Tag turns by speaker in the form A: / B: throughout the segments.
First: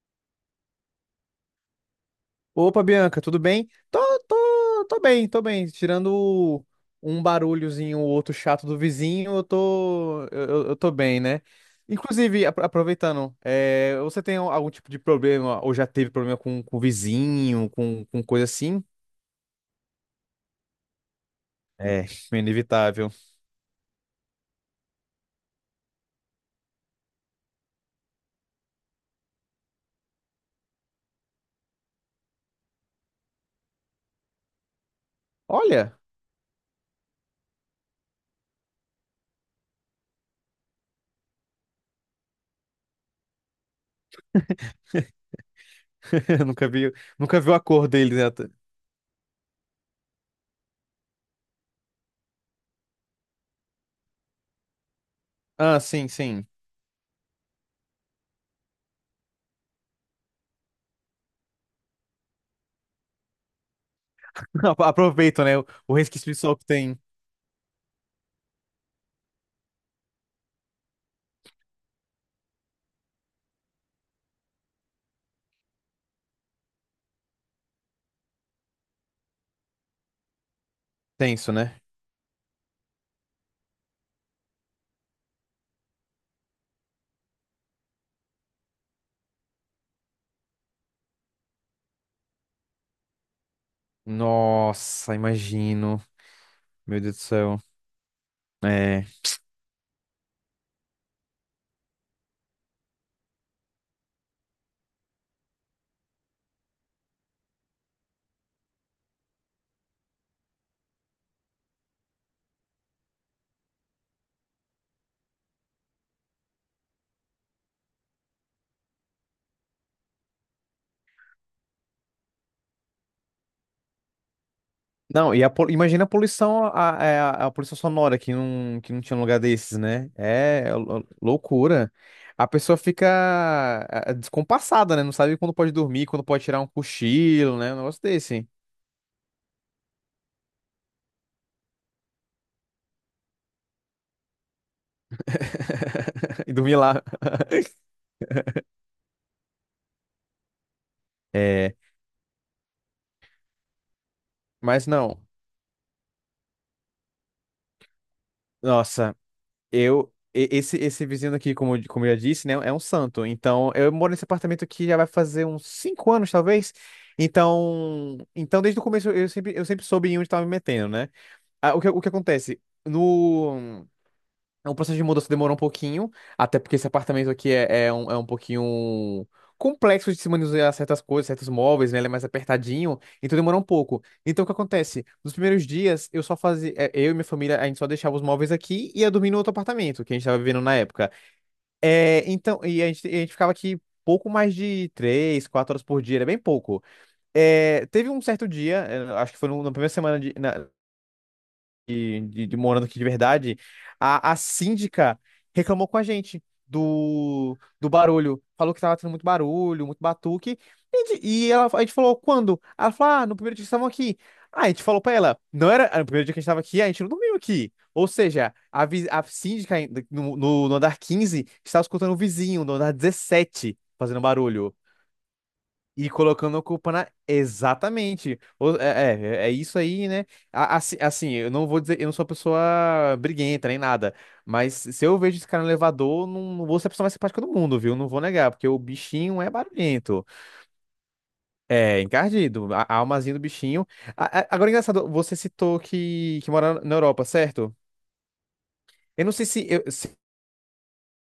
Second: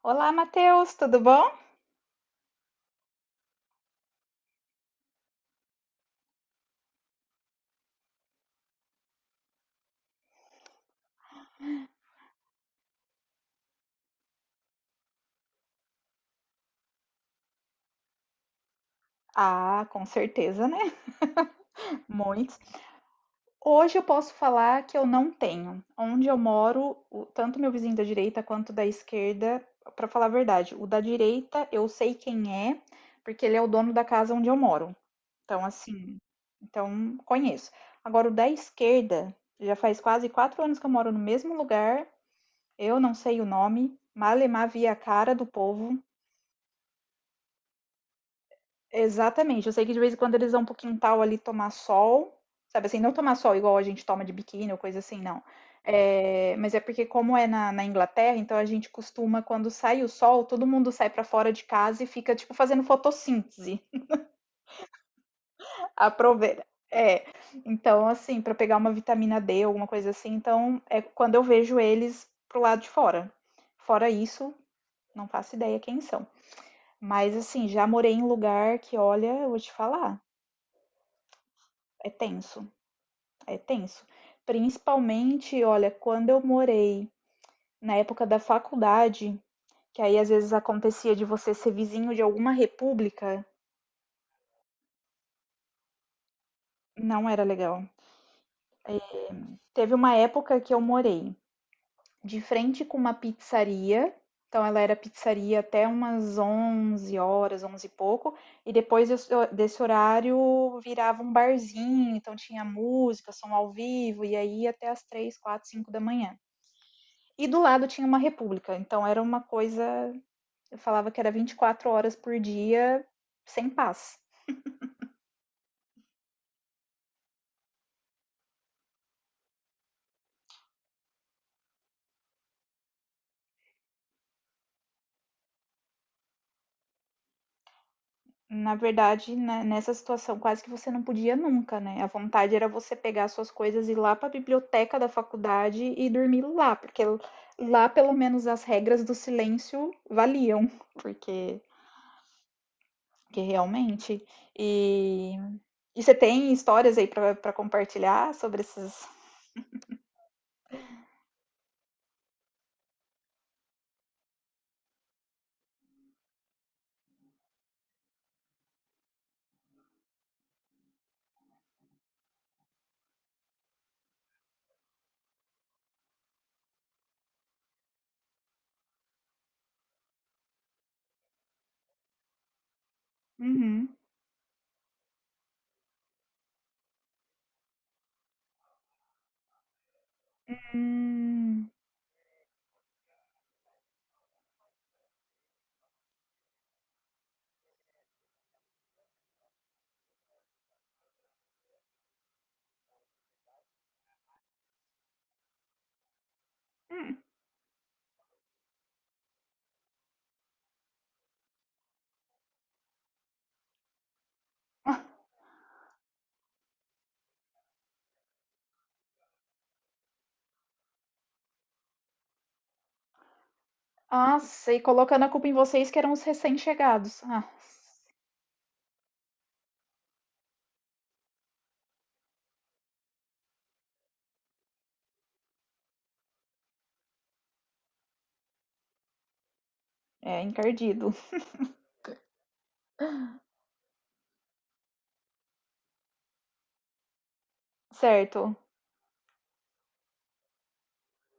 A: Olá, Matheus, tudo bom?
B: Opa, Bianca, tudo bem? Tô bem, tô bem. Tirando um barulhozinho, o outro chato do vizinho, eu tô bem, né? Inclusive, aproveitando, você tem algum tipo de problema, ou já teve problema com vizinho, com coisa assim?
A: Ah, com certeza, né?
B: É,
A: Muitos.
B: inevitável.
A: Hoje eu posso falar que eu não tenho. Onde eu moro, tanto meu vizinho da direita quanto da esquerda, para falar a verdade, o da direita eu sei quem é, porque ele é o dono da casa onde eu moro. Então,
B: Olha,
A: assim, então conheço. Agora, o da esquerda, já faz quase 4 anos que eu moro no mesmo lugar, eu não sei o nome, malemar via a cara do povo.
B: eu nunca vi, nunca vi a cor deles, né?
A: Exatamente. Eu sei que de vez em quando eles vão pro quintal ali tomar sol, sabe assim, não tomar sol igual a gente toma de biquíni ou coisa assim, não.
B: Ah, sim, sim.
A: É, mas é porque como é na Inglaterra, então a gente costuma, quando sai o sol, todo mundo sai pra fora de casa e fica, tipo, fazendo fotossíntese.
B: Aproveito, né? O resquício de sol
A: Aproveita.
B: que tem.
A: É, então assim, pra pegar uma vitamina D, alguma coisa assim, então é quando eu vejo eles pro lado de fora. Fora isso, não faço ideia quem são. Mas assim, já morei em lugar que, olha, eu vou te falar,
B: Tenso, né?
A: é tenso. É tenso. Principalmente, olha, quando eu morei na época da faculdade, que aí às vezes acontecia de você ser vizinho de alguma república,
B: Nossa, imagino. Meu Deus do
A: não era
B: céu.
A: legal.
B: É.
A: Teve uma época que eu morei de frente com uma pizzaria, então ela era pizzaria até umas 11 horas, 11 e pouco, e depois desse horário virava um barzinho, então tinha música, som ao vivo, e aí até as 3, 4, 5 da manhã. E do lado tinha uma república, então era uma coisa eu falava que era 24 horas por dia sem paz.
B: Não, e imagina a poluição, a poluição sonora que não tinha um lugar desses, né? É loucura. A pessoa fica descompassada, né? Não sabe quando pode dormir, quando pode tirar um cochilo, né? Um negócio desse.
A: Na verdade, né, nessa situação, quase que você não podia nunca, né? A vontade era você pegar suas coisas e ir lá para a biblioteca da faculdade e dormir
B: E
A: lá,
B: dormir
A: porque
B: lá.
A: lá pelo menos as regras do silêncio valiam, porque,
B: É,
A: porque realmente.
B: mas não.
A: E, e você tem histórias aí para compartilhar sobre esses.
B: Nossa, Esse vizinho aqui, como eu já disse, né? É um santo. Então, eu moro nesse apartamento aqui já vai fazer uns 5 anos, talvez. Então desde o começo eu sempre soube em onde estava me metendo, né? Ah, o que acontece? No. O processo de mudança demorou um pouquinho, até porque esse apartamento aqui é um pouquinho complexo de se manusear certas coisas, certos móveis, né? Ele é mais apertadinho, então demorou um
A: Uhum.
B: pouco. Então o que acontece? Nos primeiros dias, eu só fazia. Eu e minha família, a gente só deixava os móveis aqui e ia dormir no outro apartamento que a gente tava vivendo na época.
A: Hum.
B: É, a gente ficava aqui. Pouco mais de 3, 4 horas por dia, era bem pouco. É, teve um certo dia, acho que foi na primeira semana de morando aqui de verdade, a síndica reclamou com a gente
A: Hum.
B: do barulho. Falou que tava tendo muito barulho, muito batuque. E ela, a gente falou, quando? Ela falou, no primeiro dia que estavam aqui. Ah, a gente falou pra ela, não era, no primeiro dia que a gente tava aqui, a gente não dormiu aqui. Ou seja, a síndica no andar 15 estava escutando o vizinho no andar 17 fazendo
A: Nossa,
B: barulho.
A: e colocando a culpa em vocês que
B: E
A: eram os
B: colocando a culpa na.
A: recém-chegados. Ah,
B: Exatamente. É, É, é, isso aí, né? Assim, eu não vou dizer, eu não sou uma pessoa briguenta nem nada. Mas se eu vejo esse cara no elevador, não, não vou ser a pessoa mais simpática do mundo, viu? Não vou negar, porque o bichinho é barulhento.
A: é encardido.
B: É, encardido. A almazinha do bichinho. Agora, é engraçado, você citou que mora na Europa, certo?
A: Certo.
B: Eu não sei se eu,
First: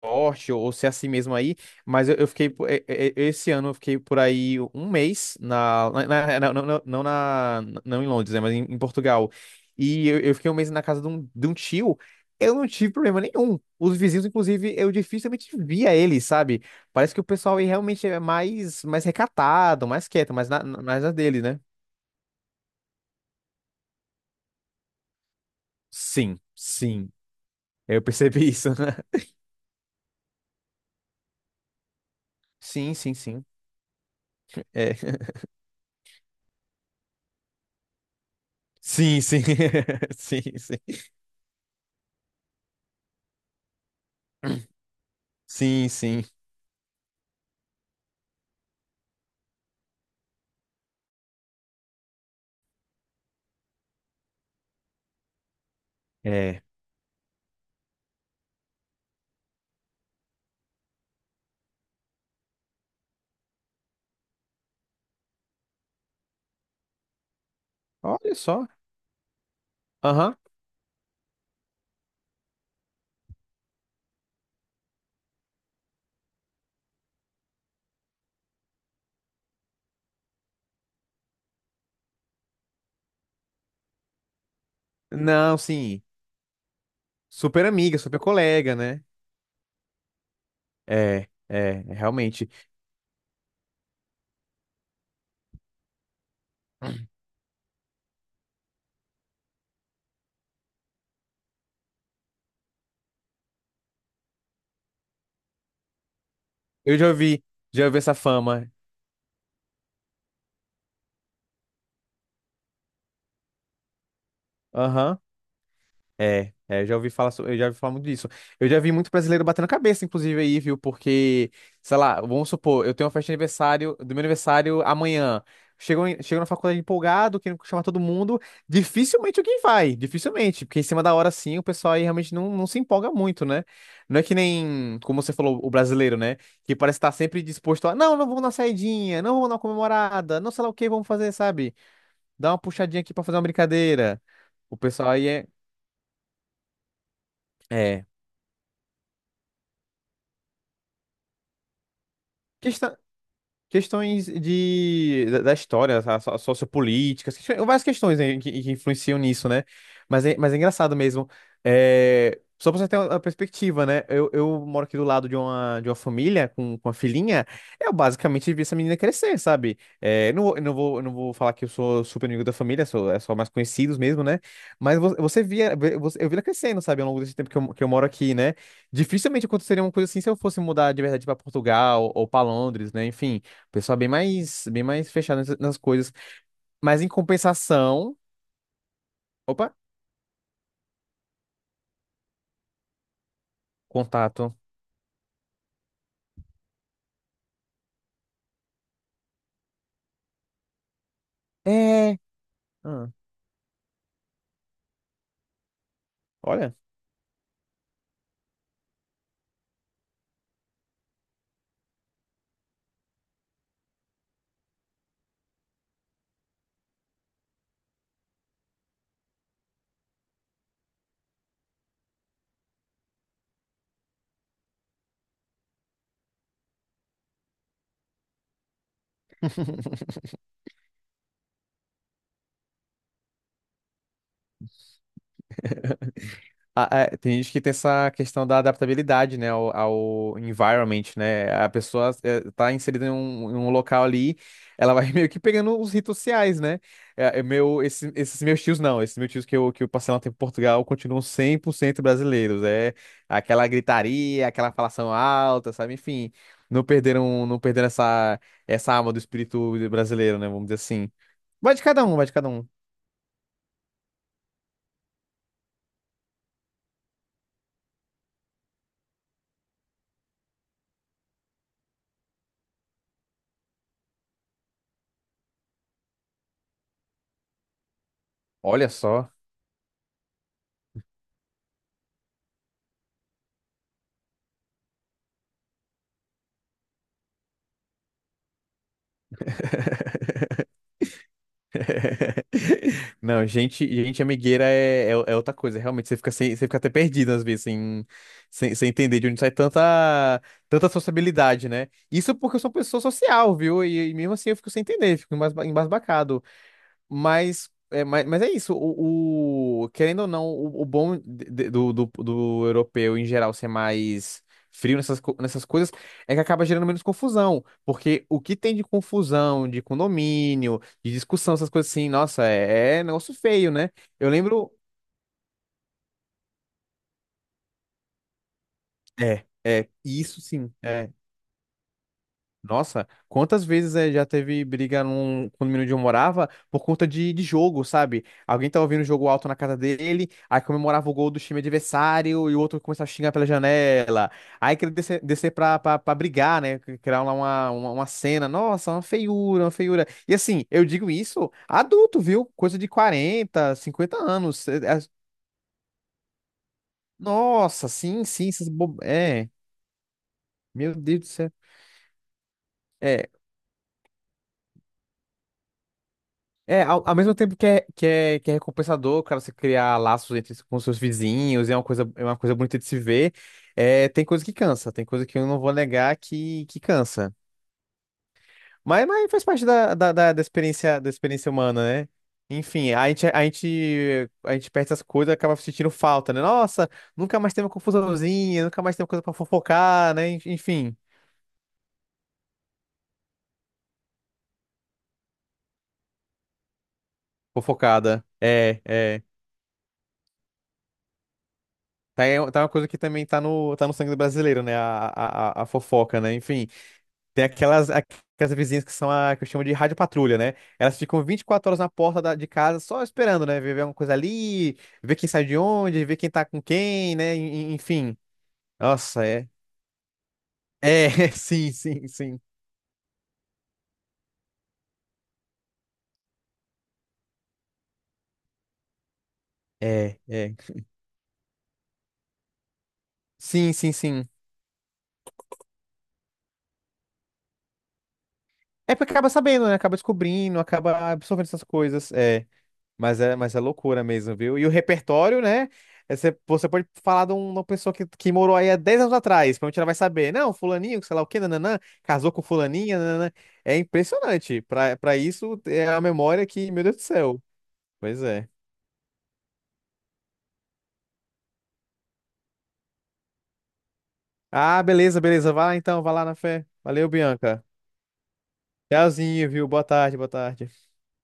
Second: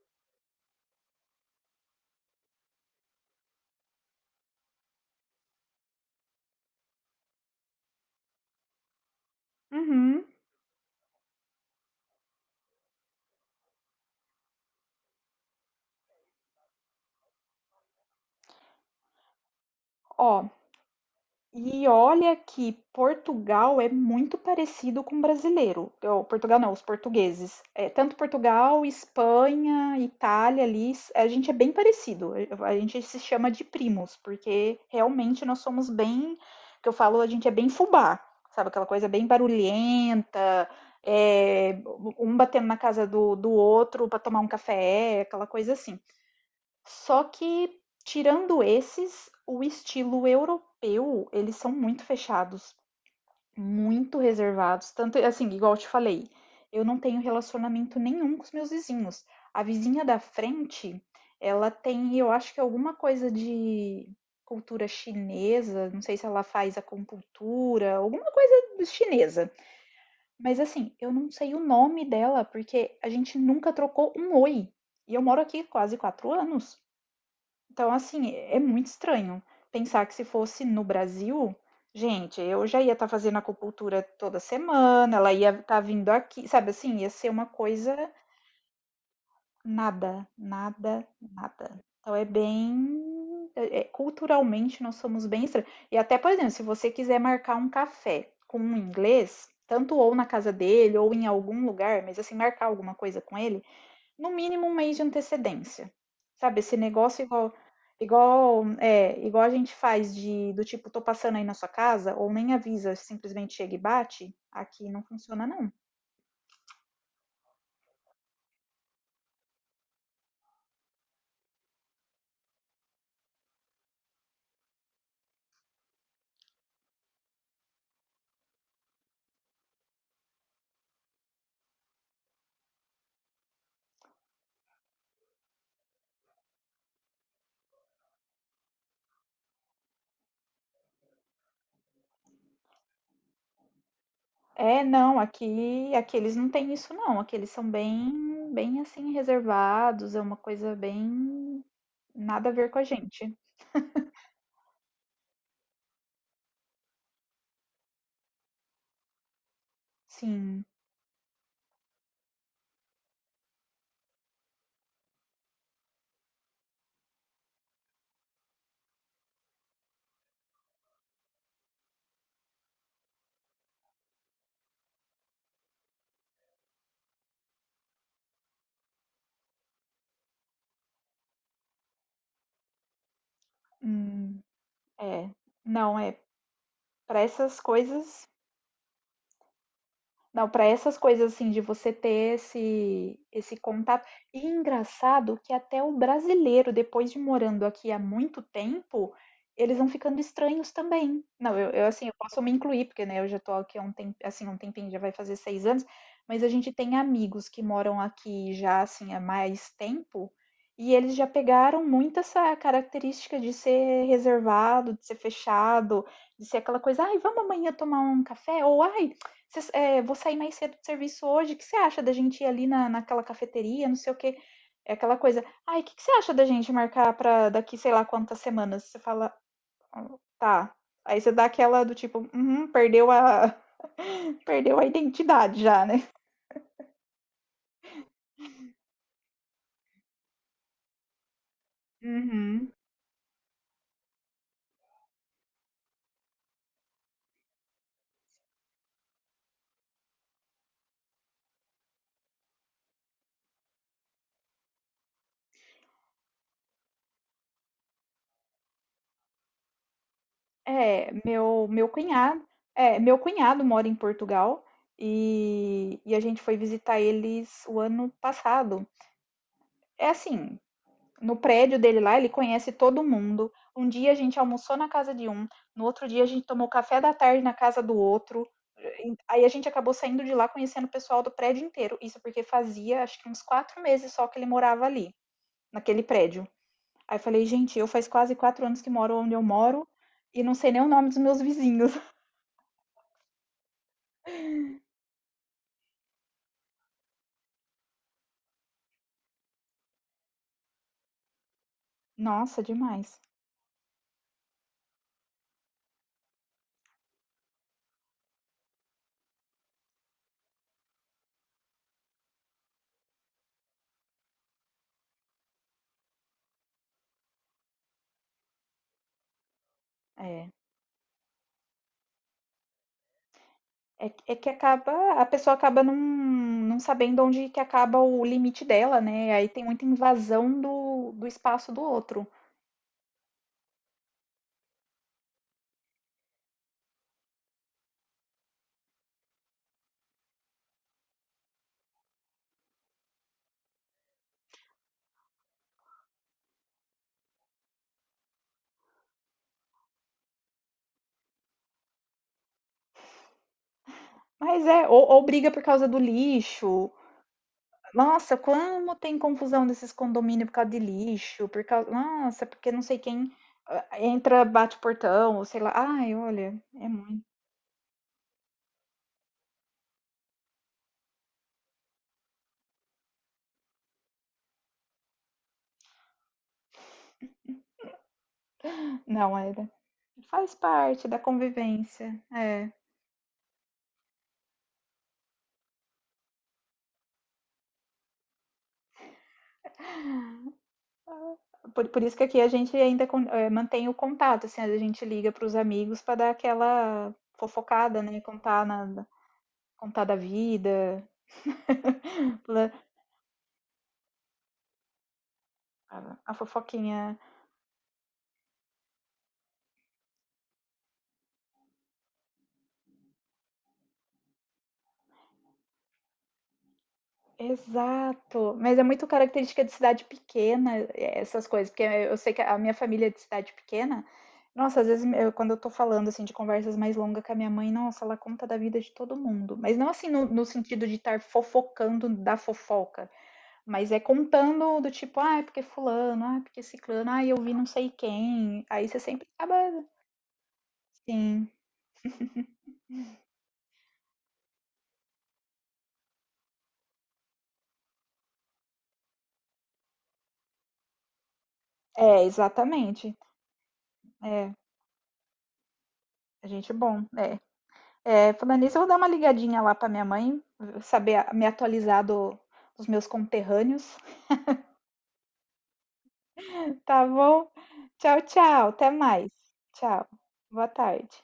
B: forte ou ser assim mesmo aí, mas eu fiquei, esse ano eu fiquei por aí um mês, não em Londres, né, mas em Portugal, e eu,
A: Uhum.
B: eu fiquei um mês na casa de um tio, eu não tive problema nenhum, os vizinhos, inclusive, eu dificilmente via eles, sabe, parece que o pessoal aí realmente é mais, mais recatado, mais quieto, mais
A: Ó,
B: na, na- mais na dele, né?
A: e olha que Portugal é muito parecido com o brasileiro. Ou,
B: Sim,
A: Portugal não, os
B: sim,
A: portugueses. É,
B: eu
A: tanto
B: percebi isso,
A: Portugal, Espanha, Itália ali, a gente é bem parecido. A
B: Sim,
A: gente
B: sim,
A: se
B: sim.
A: chama de primos, porque
B: É.
A: realmente nós somos bem, que eu falo, a gente é bem fubá, sabe? Aquela coisa
B: Sim,
A: bem
B: sim. Sim,
A: barulhenta,
B: sim.
A: é, um batendo na casa do outro para tomar um café, aquela coisa
B: Sim,
A: assim.
B: sim.
A: Só que, tirando esses, o estilo europeu, eles são muito fechados, muito reservados. Tanto, assim, igual eu te falei,
B: É.
A: eu não tenho relacionamento nenhum com os meus vizinhos. A vizinha da frente, ela tem, eu acho que alguma coisa de cultura chinesa, não sei se ela faz acupuntura, alguma
B: Olha
A: coisa
B: só.
A: chinesa.
B: Aham.
A: Mas assim, eu não sei o nome dela, porque a gente nunca trocou um oi. E eu moro aqui quase 4 anos. Então, assim, é muito estranho pensar que se fosse no Brasil, gente, eu já ia estar fazendo acupuntura toda semana, ela ia
B: Não,
A: estar
B: sim.
A: vindo aqui, sabe assim, ia ser uma
B: Super
A: coisa
B: amiga, super colega, né?
A: nada,
B: É,
A: nada, nada.
B: é, é,
A: Então é
B: realmente.
A: bem. Culturalmente nós somos bem estranhos. E até, por exemplo, se você quiser marcar um café com um inglês, tanto ou na casa dele ou em algum lugar, mas assim, marcar alguma coisa com ele no mínimo um mês de antecedência. Sabe, esse
B: Eu já
A: negócio
B: ouvi,
A: igual
B: já ouvi essa
A: igual
B: fama.
A: é, igual a gente faz de do tipo tô passando aí na sua casa ou nem avisa, simplesmente chega e bate, aqui não
B: Aham.
A: funciona não.
B: Eu já ouvi falar muito disso. Eu já vi muito brasileiro batendo cabeça, inclusive, aí, viu? Porque, sei lá, vamos supor, eu tenho uma festa de aniversário, do meu aniversário amanhã. Chego na faculdade empolgado, querendo chamar todo mundo. Dificilmente alguém vai, dificilmente. Porque em cima da hora, sim, o pessoal aí realmente não se empolga muito, né? Não é que nem, como você falou, o brasileiro, né? Que parece estar sempre disposto a, não vamos na saidinha, não vamos na comemorada, não sei lá o que vamos fazer, sabe? Dá uma puxadinha aqui pra fazer uma brincadeira. O
A: É,
B: pessoal
A: não,
B: aí é.
A: aqui eles não têm isso não, aqui eles são
B: É.
A: bem assim reservados, é uma coisa bem nada a ver com a
B: Questão-
A: gente.
B: Questões de, da da história, tá? Sociopolíticas, várias questões né, que influenciam nisso, né? Mas é
A: Sim.
B: engraçado mesmo. É, só pra você ter uma perspectiva, né? Eu moro aqui do lado de uma, família com uma filhinha. Eu basicamente vi essa menina crescer, sabe? É, não, não vou falar que eu sou super amigo da família, sou, é só mais conhecidos mesmo, né? Mas vo- você via, vê- você- eu vi ela crescendo, sabe? Ao longo desse tempo que eu moro aqui, né? Dificilmente aconteceria uma coisa assim se eu fosse mudar de verdade pra Portugal ou pra Londres, né? Enfim. Pessoal
A: Hum,
B: bem mais
A: é.
B: fechado nessas nas
A: Não,
B: coisas.
A: é
B: Mas em
A: para essas
B: compensação.
A: coisas.
B: Opa,
A: Não, para essas coisas assim de você ter esse contato. E
B: contato.
A: engraçado que até o brasileiro, depois de morando aqui há muito tempo, eles vão ficando estranhos também. Não, eu, assim, eu
B: É.
A: posso me incluir, porque
B: Ah,
A: né, eu já tô aqui há um tempo, assim, um tempinho, já vai fazer 6 anos, mas a gente
B: olha.
A: tem amigos que moram aqui já assim há mais tempo, e eles já pegaram muito essa característica de ser reservado, de ser fechado, de ser aquela coisa, ai, vamos amanhã tomar um café, ou ai, Cês "Vou sair mais cedo do serviço hoje, o que você acha da gente ir ali na naquela cafeteria, não sei o quê?" É aquela coisa: "Ai, o que que você acha da gente marcar pra daqui sei lá quantas semanas?" Você fala: "Ah, "Tá." Aí você dá aquela do tipo: "Uhum, perdeu a perdeu a identidade já, né?"
B: Tem gente que tem essa questão da adaptabilidade, né, ao environment, né? A pessoa
A: Uhum.
B: tá inserida em um, local ali, ela vai meio que pegando os ritos sociais, né? É meu, esses meus tios não, esses meus tios que eu passei lá um tempo em Portugal continuam 100% brasileiros. É aquela gritaria, aquela falação alta, sabe? Enfim, não perderam essa, alma do espírito brasileiro, né? Vamos dizer
A: É,
B: assim.
A: meu
B: Vai de
A: meu
B: cada um, vai de
A: cunhado
B: cada um.
A: é, meu cunhado mora em Portugal, e a gente foi visitar eles o ano passado. É assim, no prédio dele lá, ele conhece todo mundo. Um dia a gente almoçou na casa de um, no outro dia a gente tomou café da tarde na casa do outro.
B: Olha só.
A: Aí a gente acabou saindo de lá conhecendo o pessoal do prédio inteiro. Isso porque fazia acho que uns 4 meses só que ele morava ali, naquele prédio. Aí falei, gente, eu faz quase 4 anos que moro onde eu moro e não sei nem o nome dos meus vizinhos.
B: Não, gente, gente amigueira é outra coisa. Realmente, você fica, sem, você fica até perdido às vezes, sem entender de onde sai tanta, tanta sociabilidade, né? Isso porque eu
A: Nossa,
B: sou uma pessoa
A: demais.
B: social, viu? E mesmo assim eu fico sem entender, fico embasbacado. Mas é isso. Querendo ou não, o bom do europeu em geral ser mais frio nessas coisas é que acaba gerando menos confusão. Porque o que tem de confusão, de
A: É.
B: condomínio, de discussão, essas coisas assim, nossa, é negócio feio, né?
A: É,
B: Eu
A: é que
B: lembro.
A: acaba, a pessoa acaba não sabendo onde que acaba o limite dela, né?
B: É,
A: Aí tem muita
B: é, isso
A: invasão
B: sim.
A: do espaço do outro.
B: Nossa, quantas vezes já teve briga num condomínio onde eu morava por conta de jogo, sabe? Alguém tava ouvindo o jogo alto na casa dele, aí comemorava o gol do time adversário e o outro começava a xingar pela janela. Aí queria descer, pra brigar, né? Criar lá uma cena. Nossa, uma feiura, uma feiura. E assim, eu digo isso adulto, viu? Coisa de 40, 50
A: Mas
B: anos.
A: é, ou briga por causa do lixo.
B: Nossa, sim,
A: Nossa,
B: sim, essas
A: como
B: bo...
A: tem
B: É,
A: confusão desses condomínios por causa de
B: meu Deus do
A: lixo,
B: céu.
A: por causa, nossa, porque não sei
B: É,
A: quem entra, bate o portão, ou sei lá. Ai, olha,
B: É,
A: é
B: ao, ao
A: muito.
B: mesmo tempo que é recompensador, cara, você criar laços com seus vizinhos, é uma coisa bonita de se ver, é, tem coisa que cansa, tem coisa que eu não vou negar que cansa. Mas
A: Não,
B: faz
A: é,
B: parte da
A: faz
B: experiência,
A: parte
B: da
A: da
B: experiência humana, né?
A: convivência. É.
B: Enfim, a gente perde essas coisas e acaba sentindo falta, né? Nossa, nunca mais tem uma confusãozinha, nunca mais tem uma coisa pra fofocar, né? Enfim,
A: Por isso que aqui a gente ainda mantém o contato, assim, a gente liga para os amigos para dar aquela fofocada, né?
B: fofocada.
A: Contar,
B: É, é.
A: contar da vida,
B: Tá uma
A: la-
B: coisa que também tá no sangue do brasileiro, né? A
A: a
B: fofoca,
A: a
B: né? Enfim.
A: fofoquinha.
B: Tem aquelas vizinhas que são a que eu chamo de rádio patrulha, né? Elas ficam 24 horas na porta de casa só esperando, né? Ver alguma coisa ali, ver quem sai de onde, ver quem tá com quem, né? Enfim.
A: Exato. Mas é muito
B: Nossa, é.
A: característica de cidade pequena,
B: É,
A: essas coisas,
B: sim,
A: porque
B: sim,
A: eu sei
B: sim.
A: que a minha família é de cidade pequena. Nossa, às vezes quando eu tô falando assim de conversas mais longas com a minha mãe, nossa, ela conta da vida de todo mundo. Mas não assim
B: É,
A: no
B: é.
A: sentido de estar fofocando da fofoca.
B: Sim,
A: Mas
B: sim,
A: é
B: sim.
A: contando do tipo, ah, é porque fulano, ah, é porque ciclano, ah, eu vi não sei quem. Aí
B: É
A: você
B: porque
A: sempre
B: acaba sabendo, né?
A: acaba.
B: Acaba descobrindo, acaba absorvendo
A: Sim.
B: essas coisas. É. Mas é loucura mesmo, viu? E o repertório, né? Você pode falar de uma pessoa que morou aí há 10 anos atrás, provavelmente ela vai saber. Não, fulaninho, sei lá o quê, nananã,
A: É,
B: casou com fulaninha,
A: exatamente.
B: nananã. É
A: É,
B: impressionante. Pra isso, é a memória
A: a
B: que,
A: gente é
B: meu Deus do
A: bom. É.
B: céu. Pois
A: É,
B: é.
A: falando nisso, eu vou dar uma ligadinha lá pra minha mãe, saber me atualizar dos meus conterrâneos.
B: Ah, beleza, beleza. Vai lá então, vai lá na fé.
A: Tá
B: Valeu,
A: bom?
B: Bianca.
A: Tchau, tchau. Até mais.
B: Tchauzinho, viu? Boa
A: Tchau.
B: tarde, boa
A: Boa
B: tarde.
A: tarde.